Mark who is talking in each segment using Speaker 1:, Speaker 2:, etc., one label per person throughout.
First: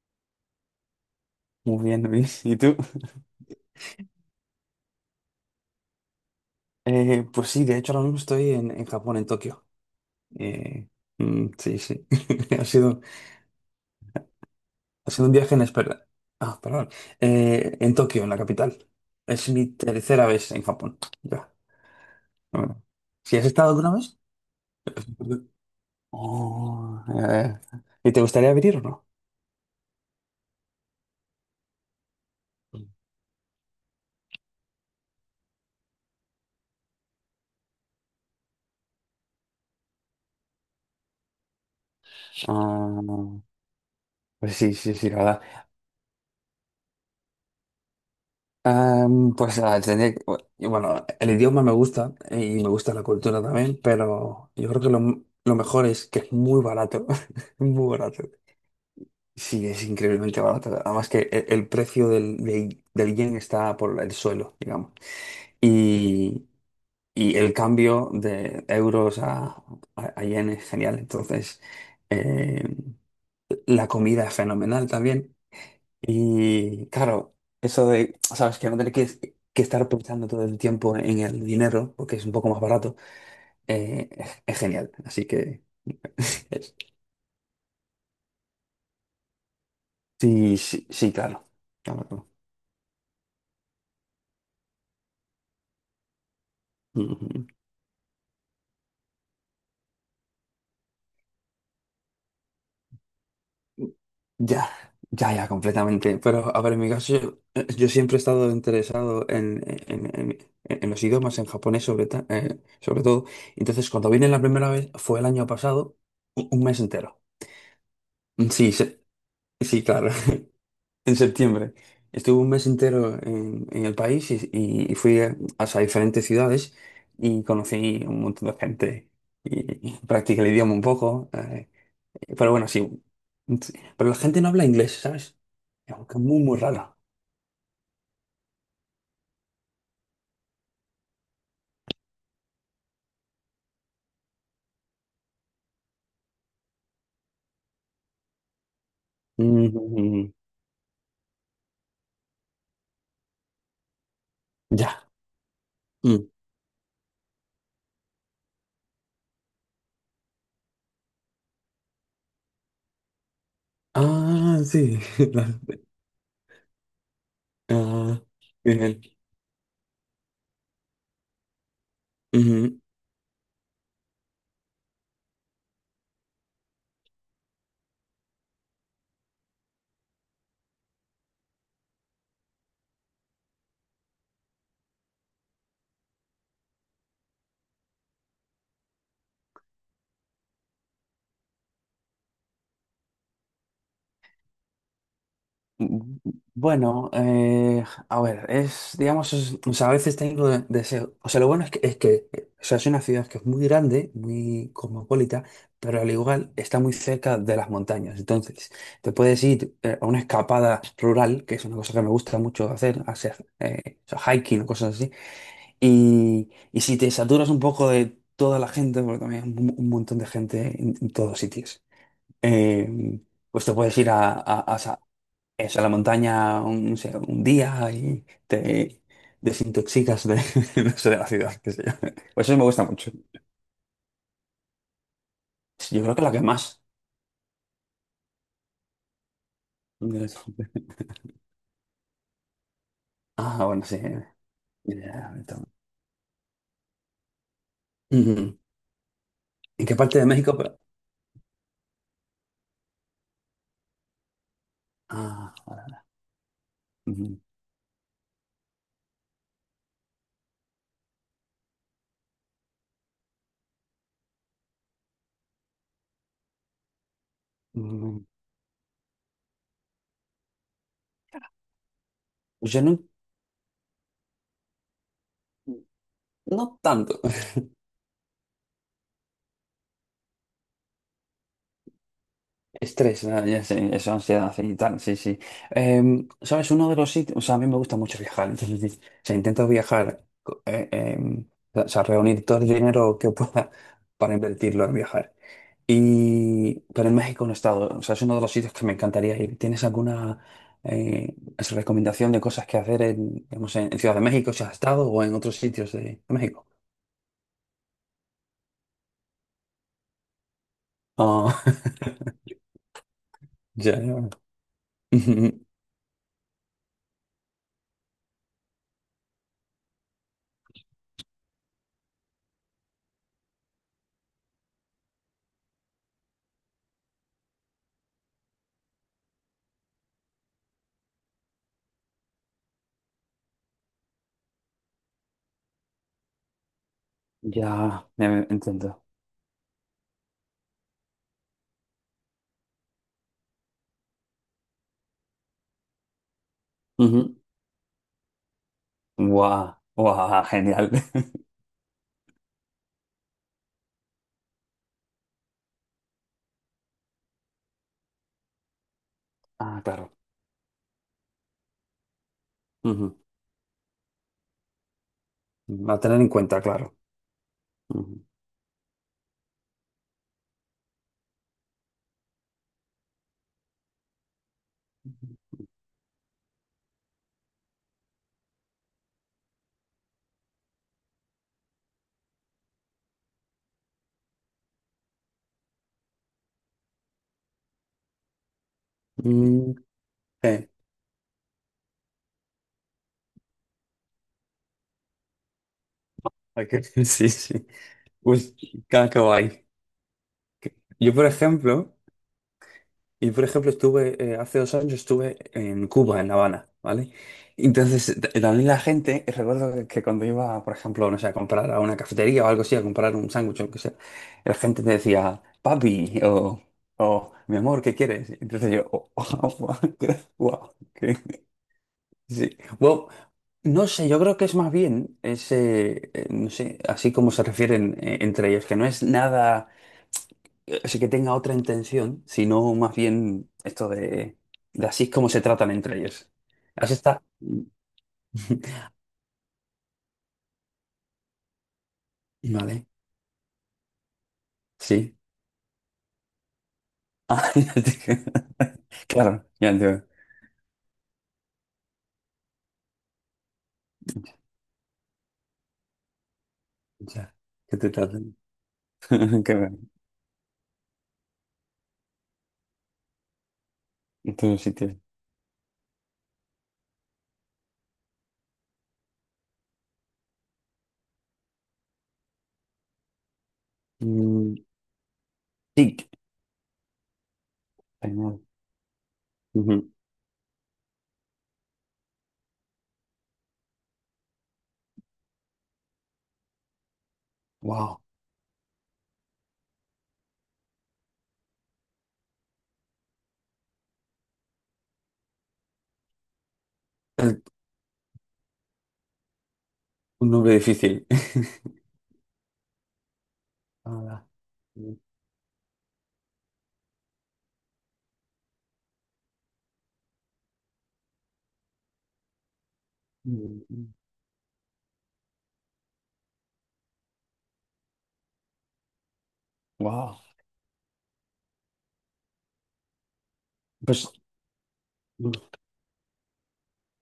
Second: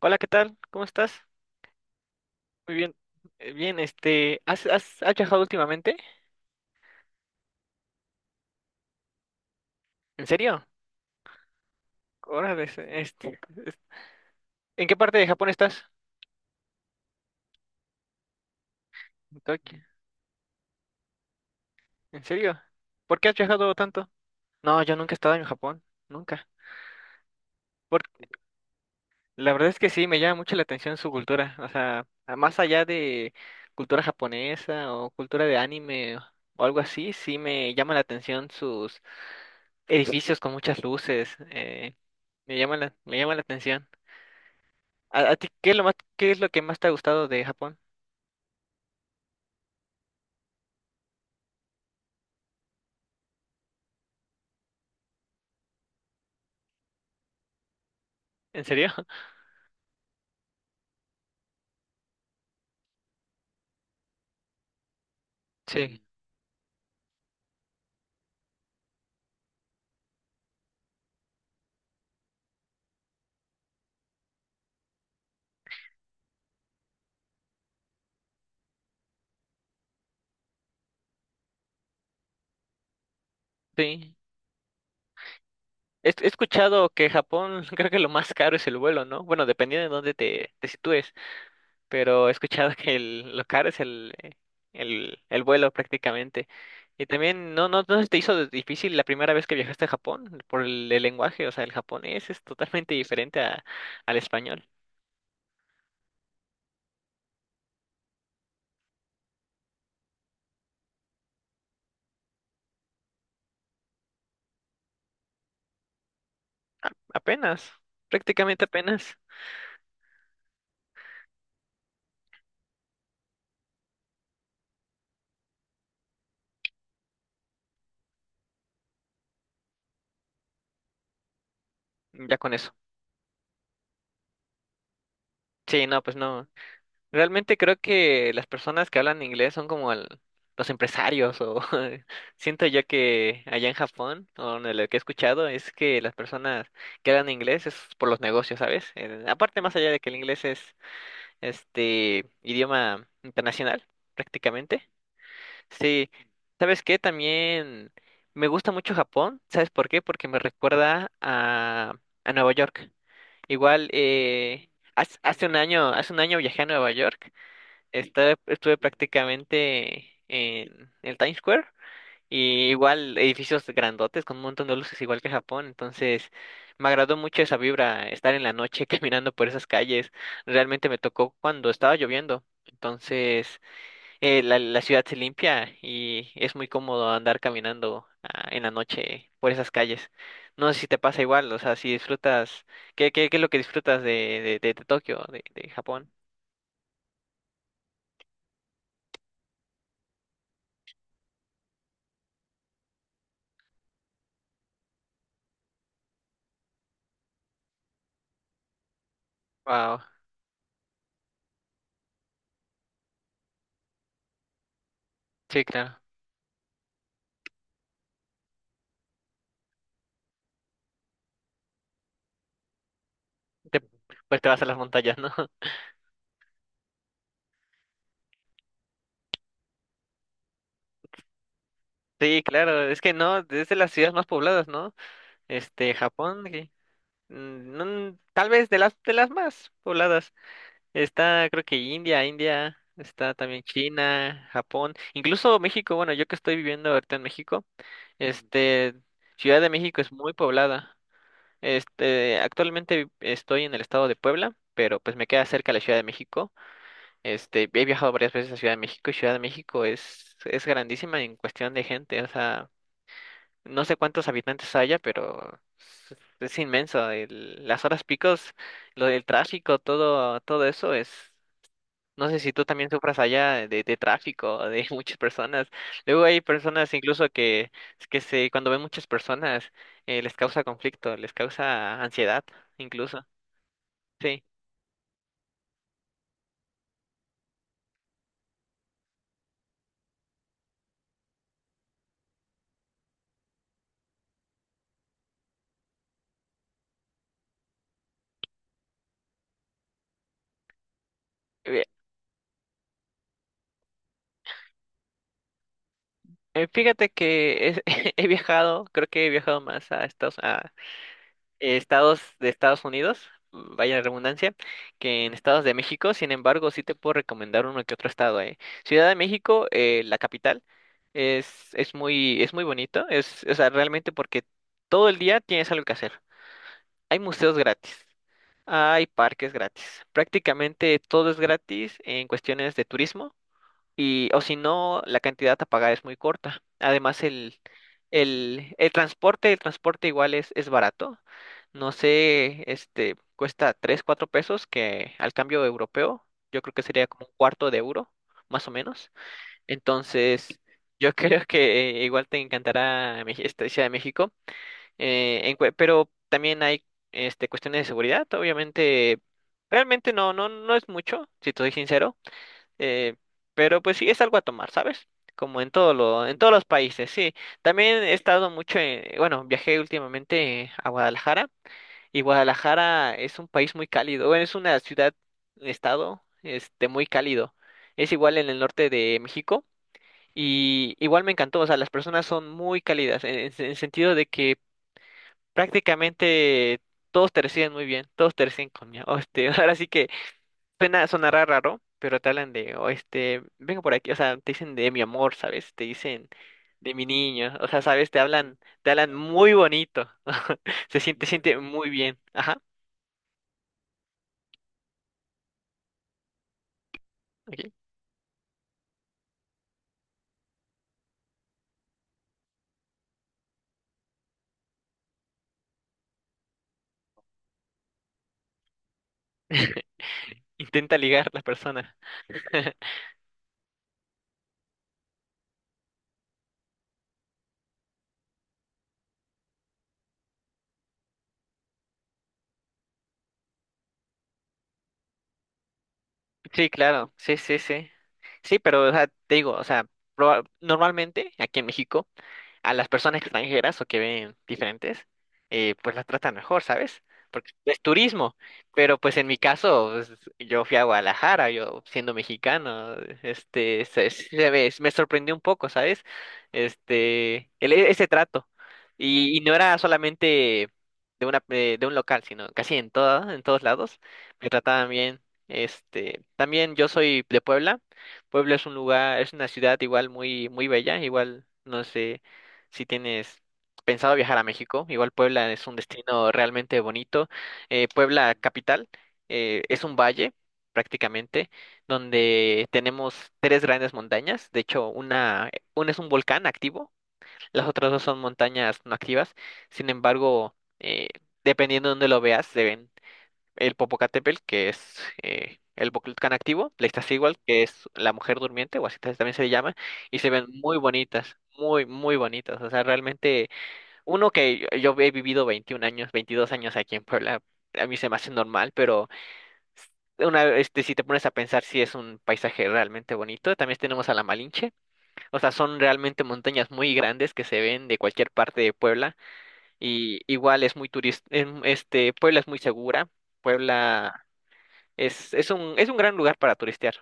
Speaker 1: Hola, ¿qué tal? ¿Cómo estás?
Speaker 2: Muy bien, Luis. ¿Y tú?
Speaker 1: Muy bien. Bien, ¿has viajado últimamente?
Speaker 2: Pues sí, de hecho ahora mismo estoy en Japón, en Tokio.
Speaker 1: ¿En serio?
Speaker 2: Eh, sí, sí.
Speaker 1: Órale,
Speaker 2: Ha sido,
Speaker 1: es- ¿en qué
Speaker 2: ha
Speaker 1: parte de
Speaker 2: sido un
Speaker 1: Japón
Speaker 2: viaje
Speaker 1: estás?
Speaker 2: inesperado. Ah, perdón. En Tokio, en la capital.
Speaker 1: En
Speaker 2: Es mi
Speaker 1: Tokio.
Speaker 2: tercera vez en Japón. Ya.
Speaker 1: ¿En serio?
Speaker 2: Bueno.
Speaker 1: ¿Por qué has
Speaker 2: ¿Si has estado
Speaker 1: viajado
Speaker 2: alguna
Speaker 1: tanto?
Speaker 2: vez?
Speaker 1: No, yo nunca he estado en Japón, nunca.
Speaker 2: Oh, eh,
Speaker 1: Por-
Speaker 2: ¿y te gustaría venir o no?
Speaker 1: la verdad es que sí, me llama mucho la atención su cultura, o sea, más allá de cultura japonesa o cultura de anime o algo así, sí me llama la atención sus edificios con muchas luces,
Speaker 2: Ah,
Speaker 1: me llama la atención.
Speaker 2: pues sí, sí, sí, la
Speaker 1: ¿A
Speaker 2: verdad.
Speaker 1: ti qué es lo más, qué es lo que más te ha gustado de Japón?
Speaker 2: Am, pues ah, tendría que- Y bueno, el idioma me gusta, y me gusta la cultura también, pero yo creo que lo mejor es que es muy barato, muy barato.
Speaker 1: ¿En serio?
Speaker 2: Sí, es increíblemente barato. Además que precio del yen está por el suelo, digamos.
Speaker 1: Sí,
Speaker 2: Y, y el cambio de euros a yen es genial. Entonces, eh, la comida es fenomenal también. Y claro, eso de, sabes, que no tener que estar pensando todo el tiempo en el dinero, porque es un poco más barato,
Speaker 1: sí.
Speaker 2: es genial. Así que
Speaker 1: He
Speaker 2: es-
Speaker 1: escuchado que Japón, creo que lo más caro es el vuelo, ¿no? Bueno, dependiendo de dónde te,
Speaker 2: sí,
Speaker 1: te
Speaker 2: sí, sí,
Speaker 1: sitúes,
Speaker 2: claro. Claro,
Speaker 1: pero
Speaker 2: claro.
Speaker 1: he escuchado que lo caro es el vuelo prácticamente. Y
Speaker 2: Ujú.
Speaker 1: también, ¿no se te hizo difícil la primera vez que viajaste a Japón por el lenguaje? O sea, el japonés es totalmente diferente al español.
Speaker 2: Ya, ya, ya, completamente. Pero, a ver, en mi caso, yo siempre he estado interesado en los idiomas, en japonés sobre todo. Entonces, cuando vine la primera vez, fue el año pasado, un mes entero.
Speaker 1: Apenas, prácticamente
Speaker 2: Sí, sí,
Speaker 1: apenas,
Speaker 2: sí, claro, en septiembre. Estuve un mes entero en el país, y fui a diferentes ciudades, y conocí un montón de gente, y practiqué el idioma un poco.
Speaker 1: ya
Speaker 2: Pero
Speaker 1: con
Speaker 2: bueno,
Speaker 1: eso.
Speaker 2: sí. Pero la gente no habla inglés, ¿sabes?
Speaker 1: Sí,
Speaker 2: Es
Speaker 1: no,
Speaker 2: algo
Speaker 1: pues
Speaker 2: que es muy,
Speaker 1: no.
Speaker 2: muy raro.
Speaker 1: Realmente creo que las personas que hablan inglés son como los empresarios o siento yo que allá en Japón o de lo que he escuchado es que las personas que hablan inglés es por los negocios, ¿sabes? Aparte más allá de que el
Speaker 2: Mm,
Speaker 1: inglés es este idioma internacional prácticamente.
Speaker 2: ya.
Speaker 1: Sí,
Speaker 2: Mm.
Speaker 1: ¿sabes qué? También me gusta mucho Japón, ¿sabes por qué? Porque me recuerda a Nueva York. Igual
Speaker 2: Ah, sí.
Speaker 1: hace un año viajé a Nueva York
Speaker 2: Ah,
Speaker 1: estuve
Speaker 2: bien.
Speaker 1: prácticamente en el Times Square y igual edificios grandotes con un montón de luces igual que Japón, entonces me agradó mucho esa vibra, estar en la noche caminando por esas calles, realmente me tocó cuando estaba lloviendo, entonces la ciudad se limpia y es muy cómodo andar caminando en la noche por esas calles. No sé si te pasa igual, o sea, si disfrutas, ¿qué es lo que disfrutas de Tokio, de Japón?
Speaker 2: Mm, bueno, a ver, es, digamos, o sea, a veces tengo deseo. O sea, lo bueno es que, o sea, es una ciudad que es muy grande, muy cosmopolita, pero al igual está muy cerca de las montañas. Entonces, te puedes ir,
Speaker 1: Wow,
Speaker 2: a una escapada rural, que es una cosa que me gusta mucho hacer, o sea, hiking o cosas así.
Speaker 1: sí, claro.
Speaker 2: Y si te saturas un poco de toda la gente, porque también hay un montón de gente en todos sitios, eh, pues te
Speaker 1: te-
Speaker 2: puedes ir a,
Speaker 1: pues te vas a las montañas, ¿no?
Speaker 2: eso, a la montaña un, no sé, un día, y te desintoxicas no sé, de la ciudad, qué sé yo.
Speaker 1: Sí,
Speaker 2: Pues eso me
Speaker 1: claro,
Speaker 2: gusta
Speaker 1: es que
Speaker 2: mucho.
Speaker 1: no, es de las ciudades más pobladas, ¿no?
Speaker 2: Yo creo que la que
Speaker 1: Japón, que,
Speaker 2: más.
Speaker 1: no, tal vez de las más pobladas. Está, creo que India, está también
Speaker 2: Ah, bueno, sí.
Speaker 1: China, Japón,
Speaker 2: Ya,
Speaker 1: incluso
Speaker 2: entonces.
Speaker 1: México, bueno, yo que estoy viviendo ahorita en México,
Speaker 2: Ujú.
Speaker 1: este, Ciudad de
Speaker 2: ¿En qué
Speaker 1: México es
Speaker 2: parte de
Speaker 1: muy
Speaker 2: México? Pero...
Speaker 1: poblada. Actualmente estoy en el estado de Puebla, pero pues me queda
Speaker 2: Ah,
Speaker 1: cerca la
Speaker 2: vale.
Speaker 1: Ciudad de México.
Speaker 2: Ujú.
Speaker 1: He viajado varias veces a Ciudad de México y Ciudad de México es grandísima en cuestión de gente. O sea, no sé cuántos habitantes haya, pero es, es inmenso. Las horas
Speaker 2: Mm,
Speaker 1: picos, lo del tráfico, todo, todo eso es. No sé si tú
Speaker 2: pues yo
Speaker 1: también
Speaker 2: no,
Speaker 1: sufras allá de tráfico, de muchas personas. Luego hay
Speaker 2: no
Speaker 1: personas
Speaker 2: tanto.
Speaker 1: incluso cuando ven muchas personas, les causa conflicto, les causa ansiedad, incluso.
Speaker 2: Estrés, ah, ya sé, eso,
Speaker 1: Sí.
Speaker 2: ansiedad y tal, sí, sí. ¿Sabes? Uno de los sitios, o sea, a mí me gusta mucho viajar, entonces, o sea, intento viajar, o sea, reunir todo el dinero que pueda para invertirlo en viajar. Y, pero en México no he estado, o sea, es uno de los sitios que me encantaría ir. ¿Tienes alguna, eh,
Speaker 1: eh,
Speaker 2: recomendación de cosas que hacer en, digamos, en Ciudad de México, si has estado, o en otros sitios de México?
Speaker 1: Fíjate que creo que he viajado más a
Speaker 2: Ah,
Speaker 1: estados de Estados Unidos,
Speaker 2: ya,
Speaker 1: vaya
Speaker 2: ya.
Speaker 1: redundancia, que en
Speaker 2: Ujú,
Speaker 1: estados de México. Sin embargo, sí te puedo recomendar uno que otro estado. Ciudad de México, la capital, es muy bonito, o sea, realmente porque todo el día tienes algo que hacer. Hay museos gratis, hay parques gratis, prácticamente todo es gratis en cuestiones de turismo y o si no, la cantidad a pagar es muy corta. Además,
Speaker 2: ya, ya, entiendo.
Speaker 1: el transporte igual es barato. No sé, cuesta 3 4 pesos, que al cambio europeo, yo creo que sería como un cuarto de euro, más o menos.
Speaker 2: Guau, guau,
Speaker 1: Entonces,
Speaker 2: genial.
Speaker 1: yo creo que igual te encantará esta Ciudad de México. Pero también hay cuestiones de seguridad, obviamente.
Speaker 2: Ah,
Speaker 1: Realmente
Speaker 2: claro.
Speaker 1: no es mucho, si te soy sincero. Eh,
Speaker 2: Ujú.
Speaker 1: pero pues sí, es algo a tomar, ¿sabes? Como
Speaker 2: Va a tener en
Speaker 1: en todos
Speaker 2: cuenta,
Speaker 1: los
Speaker 2: claro.
Speaker 1: países, sí. También he
Speaker 2: Ujú.
Speaker 1: estado mucho bueno, viajé últimamente a Guadalajara y Guadalajara es un país muy cálido, bueno, es una ciudad, un estado, muy cálido. Es igual en el norte de México y igual me encantó, o sea, las personas son muy cálidas en el sentido de que prácticamente todos te reciben muy bien, todos te reciben con, ahora
Speaker 2: Mm,
Speaker 1: sí que
Speaker 2: eh,
Speaker 1: Sonará raro, pero te hablan de, o vengo por aquí, o sea, te dicen de mi amor, ¿sabes? Te dicen
Speaker 2: ok,
Speaker 1: de mi
Speaker 2: sí,
Speaker 1: niño, o
Speaker 2: sí.
Speaker 1: sea, ¿sabes?
Speaker 2: Uy,
Speaker 1: Te
Speaker 2: qué
Speaker 1: hablan
Speaker 2: qué
Speaker 1: muy
Speaker 2: guay.
Speaker 1: bonito,
Speaker 2: Yo, por
Speaker 1: siente muy
Speaker 2: ejemplo,
Speaker 1: bien, ajá,
Speaker 2: estuve, hace 2 años estuve en Cuba, en La Habana, ¿vale?
Speaker 1: ok.
Speaker 2: Entonces, t- también la gente, recuerdo que cuando iba, por ejemplo, no sé, a comprar a una cafetería o algo así, a comprar un sándwich o lo que sea, la gente te decía, papi, o mi amor, ¿qué quieres? Entonces yo, oh, wow,
Speaker 1: Intenta ligar
Speaker 2: qué...
Speaker 1: la persona.
Speaker 2: Sí. Bueno, no sé, yo creo que es más bien ese, no sé, así como se refieren, entre ellos, que no es nada, así que tenga otra intención, sino más bien esto de así es como se tratan entre ellos.
Speaker 1: Sí,
Speaker 2: Así
Speaker 1: claro,
Speaker 2: está.
Speaker 1: sí, sí, sí. Sí, pero, o sea, te digo, o sea, normalmente aquí en México, a
Speaker 2: Vale,
Speaker 1: las personas extranjeras o que ven diferentes,
Speaker 2: sí.
Speaker 1: pues las tratan mejor, ¿sabes? Porque
Speaker 2: Ah,
Speaker 1: es turismo. Pero pues en mi
Speaker 2: claro, ya
Speaker 1: caso,
Speaker 2: entiendo.
Speaker 1: pues, yo fui a Guadalajara, yo siendo mexicano, me sorprendió un poco, ¿sabes?
Speaker 2: Ya,
Speaker 1: Este, el,
Speaker 2: que
Speaker 1: e-
Speaker 2: te
Speaker 1: ese
Speaker 2: tratan.
Speaker 1: trato. Y no
Speaker 2: Qué
Speaker 1: era
Speaker 2: bueno,
Speaker 1: solamente de un local, sino casi en todos lados,
Speaker 2: en
Speaker 1: me
Speaker 2: todos los
Speaker 1: trataban
Speaker 2: sitios.
Speaker 1: bien. También yo soy de Puebla. Puebla es una ciudad igual muy, muy bella, igual, no sé, si tienes pensado viajar a
Speaker 2: Mm,
Speaker 1: México, igual Puebla es un
Speaker 2: tic.
Speaker 1: destino realmente bonito. Puebla
Speaker 2: Peinado.
Speaker 1: capital es
Speaker 2: Ujú.
Speaker 1: un valle prácticamente donde tenemos tres grandes montañas. De hecho, una es un volcán activo, las otras
Speaker 2: Wow,
Speaker 1: dos son montañas no activas. Sin embargo, dependiendo de dónde lo veas, se ven el Popocatépetl, que es el Volcán activo, la Iztaccíhuatl, que es la mujer durmiente, o así también se le llama, y
Speaker 2: un
Speaker 1: se ven
Speaker 2: nombre
Speaker 1: muy
Speaker 2: difícil.
Speaker 1: bonitas, muy, muy bonitas. O sea, realmente,
Speaker 2: Ahora.
Speaker 1: uno que yo he vivido 21 años, 22 años aquí en Puebla, a mí se me hace normal, pero si te pones a pensar si es un paisaje realmente bonito, también tenemos a la Malinche, o sea, son realmente montañas muy grandes que se ven de cualquier parte de Puebla
Speaker 2: Wow.
Speaker 1: y igual es muy turista, Puebla es muy segura,
Speaker 2: Pues,
Speaker 1: Puebla
Speaker 2: o
Speaker 1: es un gran lugar para turistear.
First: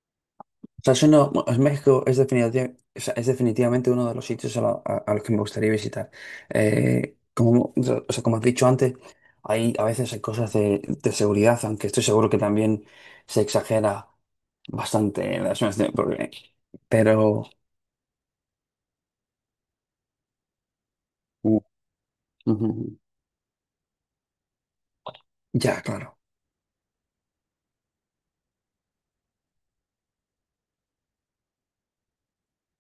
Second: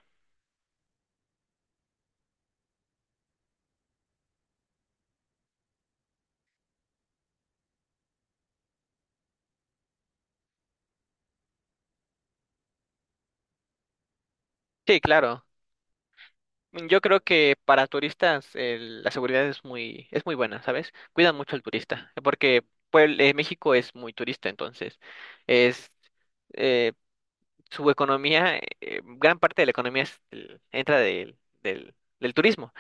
Speaker 2: sea, es uno, bueno, es, México es, o sea, es definitivamente uno de los sitios a los que me gustaría visitar. Como, o sea, como has dicho antes, a veces hay cosas de seguridad, aunque estoy seguro que también se exagera
Speaker 1: Sí,
Speaker 2: bastante en
Speaker 1: claro.
Speaker 2: las zonas de... porque...
Speaker 1: Yo creo
Speaker 2: Pero,
Speaker 1: que para turistas la seguridad es muy, buena, ¿sabes? Cuidan mucho
Speaker 2: Uh,
Speaker 1: al turista, porque
Speaker 2: ujú,
Speaker 1: pues, México es muy turista, entonces
Speaker 2: ya,
Speaker 1: es
Speaker 2: claro.
Speaker 1: eh, su economía, gran parte de la economía entra del, del turismo,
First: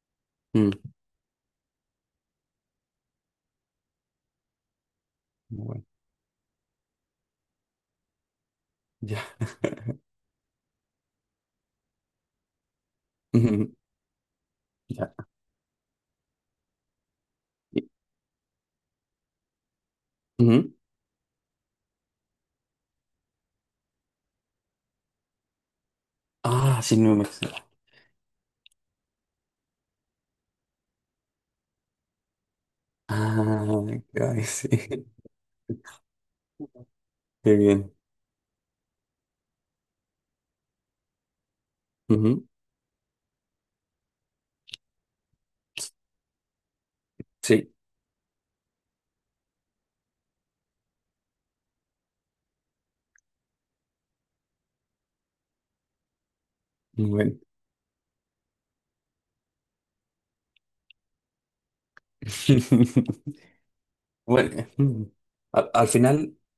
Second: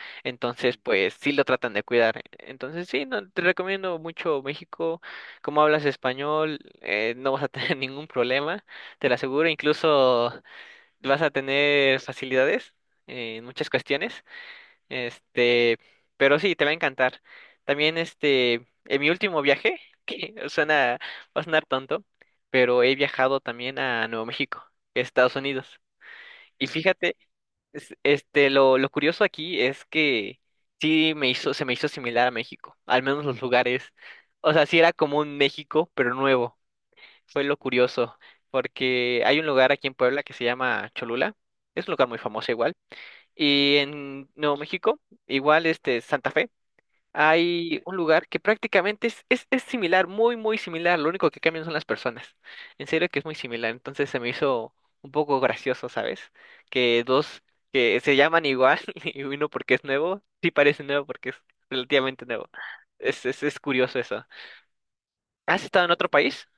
Speaker 2: Mm,
Speaker 1: entonces pues sí lo tratan de cuidar. Entonces sí, no, te recomiendo mucho México, como
Speaker 2: Muy bueno.
Speaker 1: hablas español, no vas a tener ningún problema, te lo
Speaker 2: Ya,
Speaker 1: aseguro, incluso vas a tener facilidades en muchas
Speaker 2: ujú,
Speaker 1: cuestiones.
Speaker 2: ya.
Speaker 1: Este, pero sí, te va a encantar.
Speaker 2: Y...
Speaker 1: También, en mi último viaje, que
Speaker 2: ujú.
Speaker 1: suena, va a sonar tonto, pero he viajado también a Nuevo México, Estados Unidos. Y
Speaker 2: Ah, sí, no
Speaker 1: fíjate,
Speaker 2: me...
Speaker 1: lo curioso aquí es que se me hizo similar a México, al menos los
Speaker 2: Ah,
Speaker 1: lugares.
Speaker 2: ay,
Speaker 1: O sea,
Speaker 2: sí.
Speaker 1: sí era como un México, pero nuevo fue
Speaker 2: Qué
Speaker 1: lo
Speaker 2: bien.
Speaker 1: curioso, porque hay un lugar aquí en Puebla que se llama Cholula, es un lugar muy
Speaker 2: Ujú.
Speaker 1: famoso igual, y en Nuevo México, igual este Santa Fe,
Speaker 2: Sí.
Speaker 1: hay un lugar que prácticamente es similar, muy, muy similar, lo único que cambian son las personas, en serio que es muy similar, entonces se me hizo un poco gracioso, ¿sabes? Que
Speaker 2: Bueno,
Speaker 1: dos que se llaman igual y uno porque es nuevo, sí parece nuevo porque es relativamente nuevo. Es, es, es curioso eso.
Speaker 2: bueno, mm,
Speaker 1: ¿Has
Speaker 2: al,
Speaker 1: estado
Speaker 2: al
Speaker 1: en otro
Speaker 2: final,
Speaker 1: país?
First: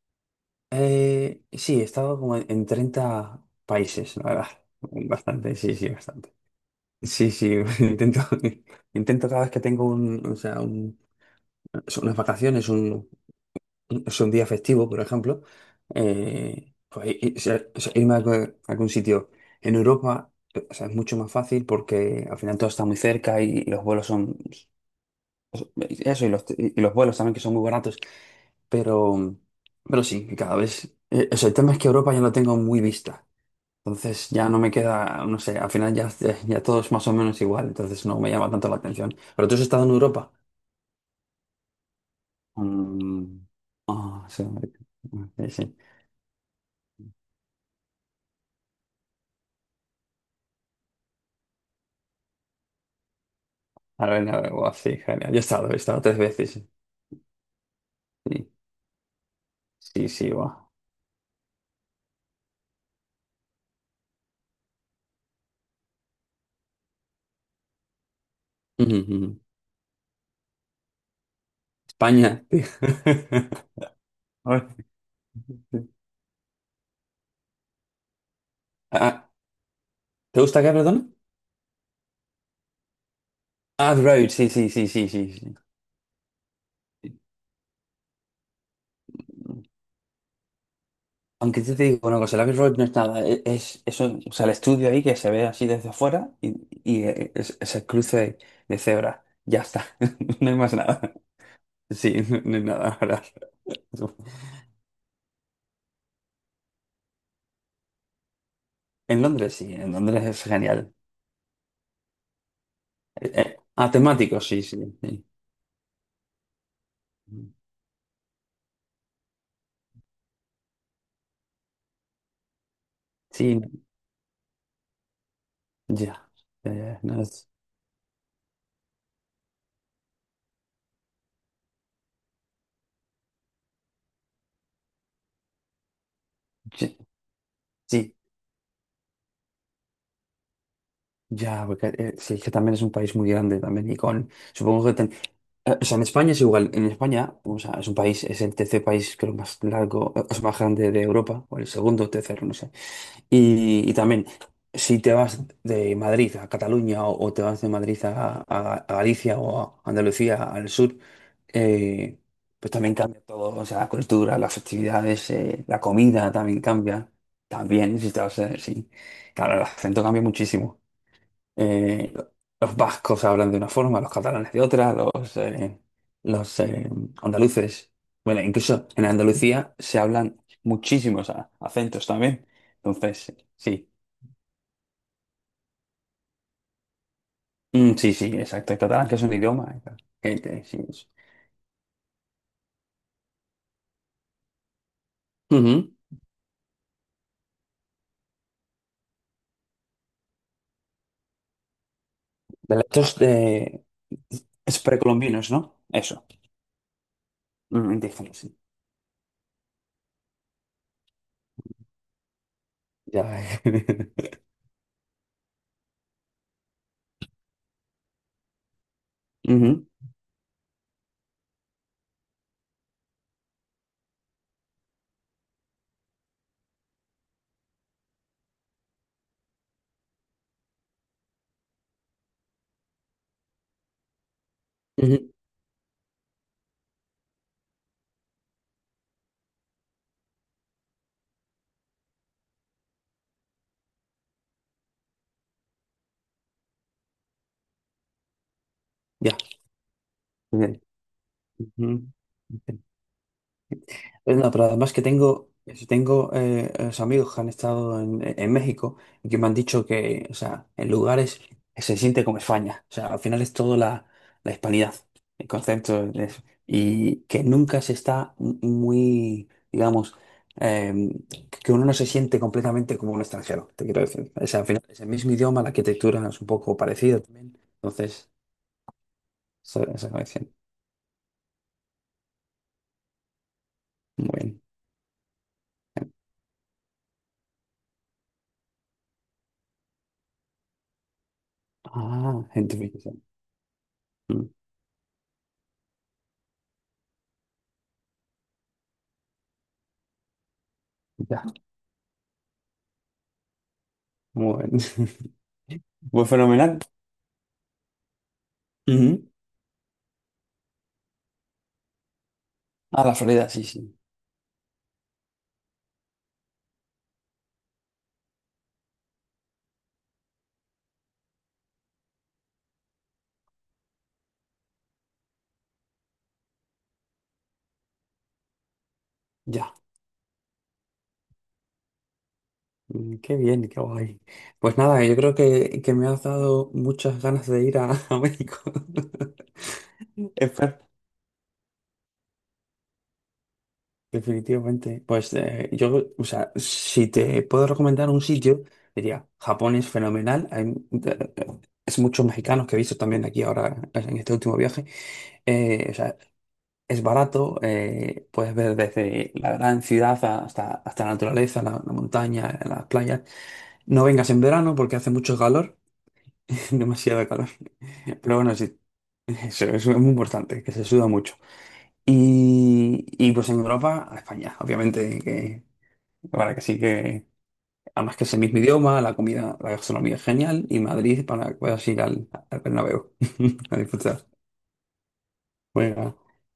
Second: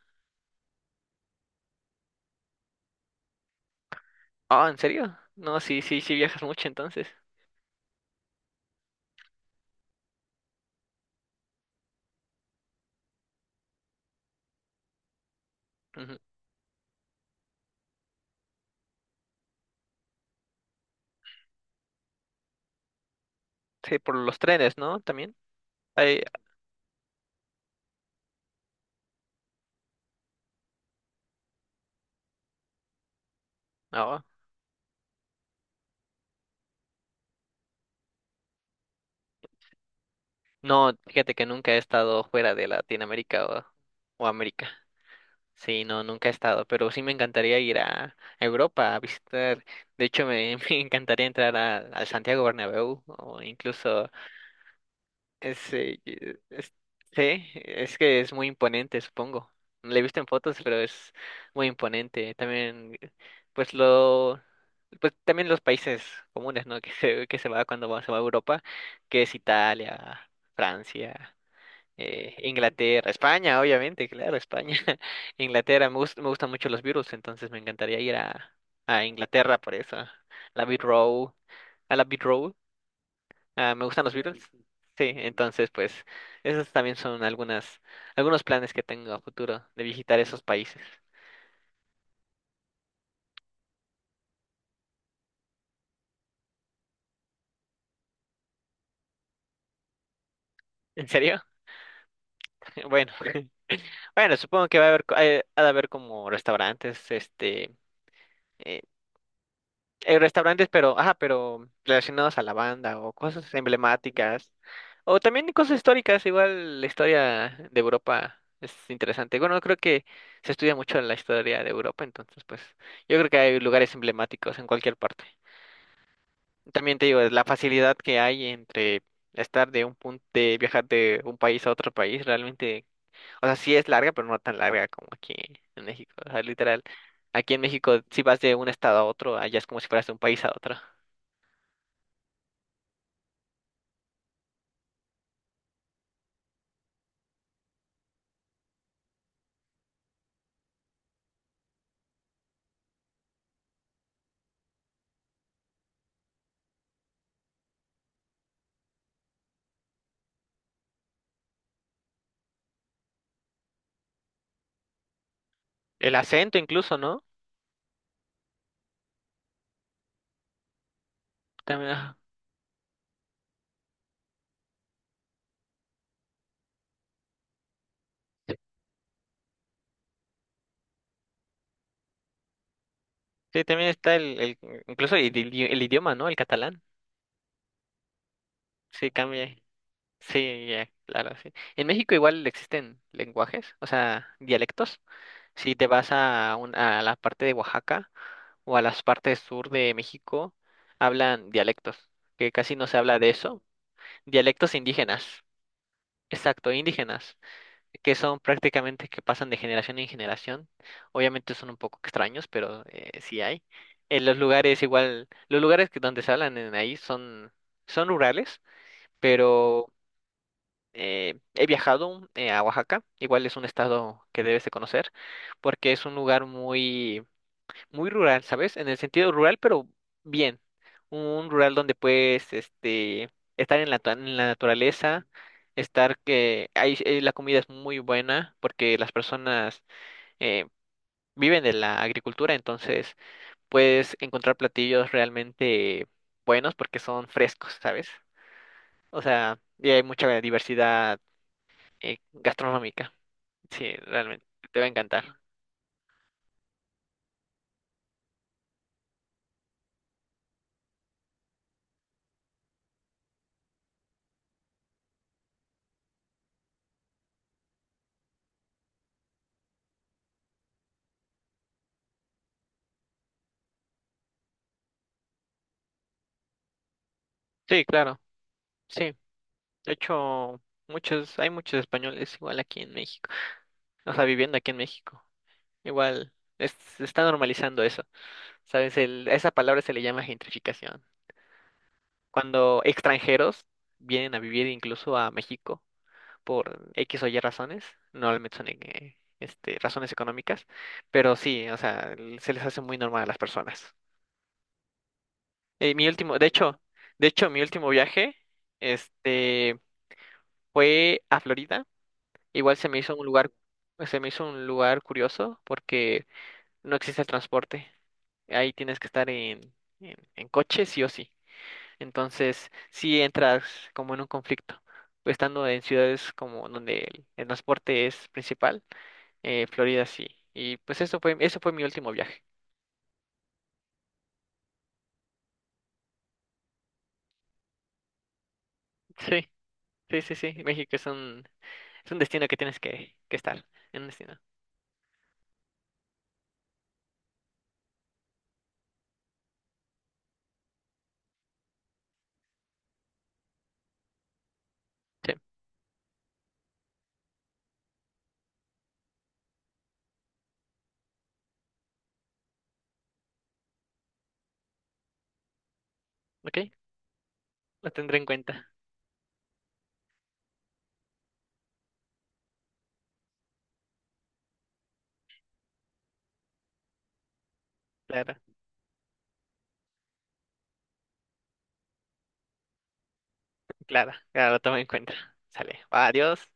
Speaker 2: sí, he estado como en 30 países, la verdad.
Speaker 1: Ah, ¿en serio? No, sí, sí, sí
Speaker 2: Bastante.
Speaker 1: viajas mucho entonces.
Speaker 2: Sí, sí, intento cada vez que tengo un, o sea, un... son unas vacaciones, un, es un día festivo, por ejemplo,
Speaker 1: Ujú.
Speaker 2: irme a algún, a algún sitio. En Europa, o sea, es mucho más fácil porque al final todo está muy cerca y los
Speaker 1: Sí,
Speaker 2: vuelos
Speaker 1: por
Speaker 2: son,
Speaker 1: los trenes, ¿no? También. Ay,
Speaker 2: eso, y los vuelos también que son muy baratos. Pero, pero sí, cada vez, o sea, el tema es que Europa ya lo tengo muy vista.
Speaker 1: ah,
Speaker 2: Entonces ya no me queda, no sé, al final ya, ya todo es más o menos igual, entonces no me llama tanto la atención. Pero tú has estado en Europa.
Speaker 1: no, fíjate que nunca he estado fuera de Latinoamérica
Speaker 2: Mm,
Speaker 1: o
Speaker 2: ah, sí,
Speaker 1: América.
Speaker 2: sí, sí.
Speaker 1: Sí, no, nunca he estado, pero sí me encantaría ir a Europa a visitar. De hecho, me encantaría entrar al Santiago Bernabéu o incluso
Speaker 2: A ver, guau, sí, genial. Yo
Speaker 1: Es,
Speaker 2: he
Speaker 1: eh,
Speaker 2: estado tres veces. Sí,
Speaker 1: es- sí, es que es muy
Speaker 2: sí,
Speaker 1: imponente, supongo. No le he
Speaker 2: sí,
Speaker 1: visto en
Speaker 2: sí, guau.
Speaker 1: fotos, pero es muy imponente. También, pues lo, pues también los países comunes, ¿no? Que se va se va a Europa,
Speaker 2: Ujú,
Speaker 1: que
Speaker 2: ujú.
Speaker 1: es Italia, Francia,
Speaker 2: España, tío.
Speaker 1: Inglaterra, España, obviamente, claro,
Speaker 2: Ay,
Speaker 1: España,
Speaker 2: sí.
Speaker 1: Inglaterra. Me gustan mucho los Beatles, entonces me encantaría ir a
Speaker 2: Ah,
Speaker 1: Inglaterra por eso.
Speaker 2: ¿te gusta
Speaker 1: La
Speaker 2: acá,
Speaker 1: Beat
Speaker 2: perdón?
Speaker 1: Row, a la Beat Ah, me
Speaker 2: Ah, The
Speaker 1: gustan los
Speaker 2: Road,
Speaker 1: Beatles.
Speaker 2: sí, sí, sí, sí,
Speaker 1: Sí,
Speaker 2: sí, sí.
Speaker 1: entonces pues esos también son algunas, algunos planes que tengo a futuro de visitar esos países.
Speaker 2: Aunque yo te digo una cosa, el Abbey Road no es nada, es eso, o sea, el estudio ahí que se ve así desde afuera y es el cruce de cebra, ya está, no hay más nada.
Speaker 1: ¿En serio?
Speaker 2: Sí, no, no hay nada
Speaker 1: Bueno,
Speaker 2: ahora.
Speaker 1: bueno, supongo que va a haber, co- ha de haber como restaurantes, eh,
Speaker 2: En Londres sí, en Londres es genial.
Speaker 1: pero, ajá, pero relacionados a la banda o cosas
Speaker 2: Ah, temático,
Speaker 1: emblemáticas
Speaker 2: sí, sí,
Speaker 1: o
Speaker 2: sí.
Speaker 1: también cosas históricas. Igual la historia de Europa es interesante. Bueno, creo que se estudia mucho la historia de Europa, entonces pues yo creo que
Speaker 2: Sí,
Speaker 1: hay lugares emblemáticos en cualquier parte.
Speaker 2: ya.
Speaker 1: También te digo,
Speaker 2: No
Speaker 1: es la
Speaker 2: es-
Speaker 1: facilidad que hay entre estar de un punto de viajar de un país a otro país, realmente, o sea, sí es larga, pero no tan larga como aquí en México, o sea, literal,
Speaker 2: Sí,
Speaker 1: aquí en México
Speaker 2: sí.
Speaker 1: si vas de un estado a otro, allá es como si fueras de un país a otro.
Speaker 2: Ya, porque sí, es que también es un país muy grande también y con, supongo que, o sea, en España es igual, en España, o sea, es un país, es el tercer país creo más largo, es más grande de Europa, o el segundo o tercero, no sé. Y también, si te vas de Madrid a Cataluña, o te vas de Madrid a, a Galicia o a Andalucía al sur, eh, pues también cambia todo, o sea, la cultura, las festividades, la
Speaker 1: El
Speaker 2: comida
Speaker 1: acento
Speaker 2: también
Speaker 1: incluso,
Speaker 2: cambia,
Speaker 1: ¿no?
Speaker 2: también, si te vas a, sí, claro, el acento cambia muchísimo,
Speaker 1: También,
Speaker 2: eh, los vascos hablan de una forma, los catalanes de otra, los andaluces. Bueno, incluso en Andalucía se hablan muchísimos acentos también. Entonces,
Speaker 1: sí, también
Speaker 2: sí.
Speaker 1: está el incluso el idioma, ¿no? El catalán,
Speaker 2: Mm, sí, sí, exacto. El catalán,
Speaker 1: sí
Speaker 2: que es un
Speaker 1: cambia.
Speaker 2: idioma, que
Speaker 1: Sí,
Speaker 2: sí,
Speaker 1: ya,
Speaker 2: es...
Speaker 1: claro, sí. En México igual existen lenguajes, o sea, dialectos. Si te
Speaker 2: Ujú.
Speaker 1: vas a la parte de Oaxaca o a las partes sur de México, hablan dialectos, que casi no se habla
Speaker 2: Estos
Speaker 1: de eso.
Speaker 2: de,
Speaker 1: Dialectos
Speaker 2: es
Speaker 1: indígenas,
Speaker 2: precolombinos, ¿no? Eso.
Speaker 1: exacto, indígenas,
Speaker 2: Mm,
Speaker 1: que
Speaker 2: indígenas,
Speaker 1: son
Speaker 2: sí.
Speaker 1: prácticamente que pasan de generación en generación. Obviamente son un poco extraños, pero
Speaker 2: Ya.
Speaker 1: sí hay. En los lugares igual, los lugares que donde se hablan en ahí son rurales,
Speaker 2: Ujú,
Speaker 1: pero he viajado a Oaxaca, igual es un estado que debes de conocer, porque es un lugar muy muy rural, ¿sabes? En el sentido rural, pero bien. Un rural donde puedes, estar en la naturaleza,
Speaker 2: ujú.
Speaker 1: estar que ahí, la comida es muy buena porque las personas eh, viven de la agricultura, entonces puedes encontrar platillos realmente buenos porque son frescos, ¿sabes? O
Speaker 2: Ya.
Speaker 1: sea, y hay mucha
Speaker 2: Bien.
Speaker 1: diversidad
Speaker 2: Ujú.
Speaker 1: gastronómica. Sí, realmente,
Speaker 2: No, pero
Speaker 1: te va a
Speaker 2: además que
Speaker 1: encantar.
Speaker 2: tengo, si tengo amigos que han estado en México, y que me han dicho que, o sea, en lugares que se siente como España. O sea, al final es todo la hispanidad, el concepto, es... y que nunca se está muy, digamos, eh, que uno no se siente completamente como un extranjero, te quiero decir. O sea, al final es el mismo idioma, la arquitectura es un poco parecida también.
Speaker 1: Sí, claro,
Speaker 2: Entonces,
Speaker 1: sí.
Speaker 2: eso,
Speaker 1: De
Speaker 2: eso me parece
Speaker 1: hecho, hay muchos españoles igual aquí en México, o sea,
Speaker 2: muy
Speaker 1: viviendo
Speaker 2: bien.
Speaker 1: aquí en México. Igual se está normalizando eso, ¿sabes? A esa palabra se le llama gentrificación.
Speaker 2: Ah, gente.
Speaker 1: Cuando extranjeros vienen a
Speaker 2: Mm,
Speaker 1: vivir incluso a México por X o Y razones, normalmente son razones económicas, pero
Speaker 2: ya,
Speaker 1: sí, o sea, se les hace muy normal a las personas.
Speaker 2: muy bien.
Speaker 1: Mi
Speaker 2: Pues
Speaker 1: último,
Speaker 2: fenomenal.
Speaker 1: de hecho, mi último viaje,
Speaker 2: Ujú.
Speaker 1: este, fue a Florida. Igual
Speaker 2: A la Florida, sí, sí.
Speaker 1: se me hizo un lugar curioso porque no existe el transporte. Ahí tienes que estar en coche sí o sí. Entonces, sí entras como en un conflicto. Estando en ciudades como donde el transporte es principal,
Speaker 2: Ya.
Speaker 1: Florida sí. Y pues eso fue mi último viaje.
Speaker 2: Qué bien, qué guay. Pues nada, yo creo que me has dado muchas ganas de ir a México.
Speaker 1: Sí, sí, sí, sí.
Speaker 2: Espera.
Speaker 1: México es es un destino que tienes que estar. En un destino.
Speaker 2: Definitivamente. Pues yo, o sea, si te puedo recomendar un sitio, diría, Japón es fenomenal. Hay, eh, es muchos mexicanos que he visto también aquí ahora en este último viaje.
Speaker 1: Sí.
Speaker 2: O sea, es barato, puedes ver desde la gran ciudad hasta la naturaleza, la montaña, las playas. No vengas en verano porque hace mucho calor,
Speaker 1: ¿Ok?
Speaker 2: demasiado calor.
Speaker 1: Lo tendré en
Speaker 2: Pero bueno,
Speaker 1: cuenta.
Speaker 2: sí, eso es muy importante, que se suda mucho. Y pues en Europa, a España, obviamente, que para que sí que, además que
Speaker 1: Claro,
Speaker 2: es el mismo idioma, la comida, la gastronomía es genial, y Madrid para que puedas ir al Bernabéu a
Speaker 1: claro,
Speaker 2: disfrutar.
Speaker 1: claro, lo tomo en cuenta. Sale. Va,
Speaker 2: Venga.
Speaker 1: adiós.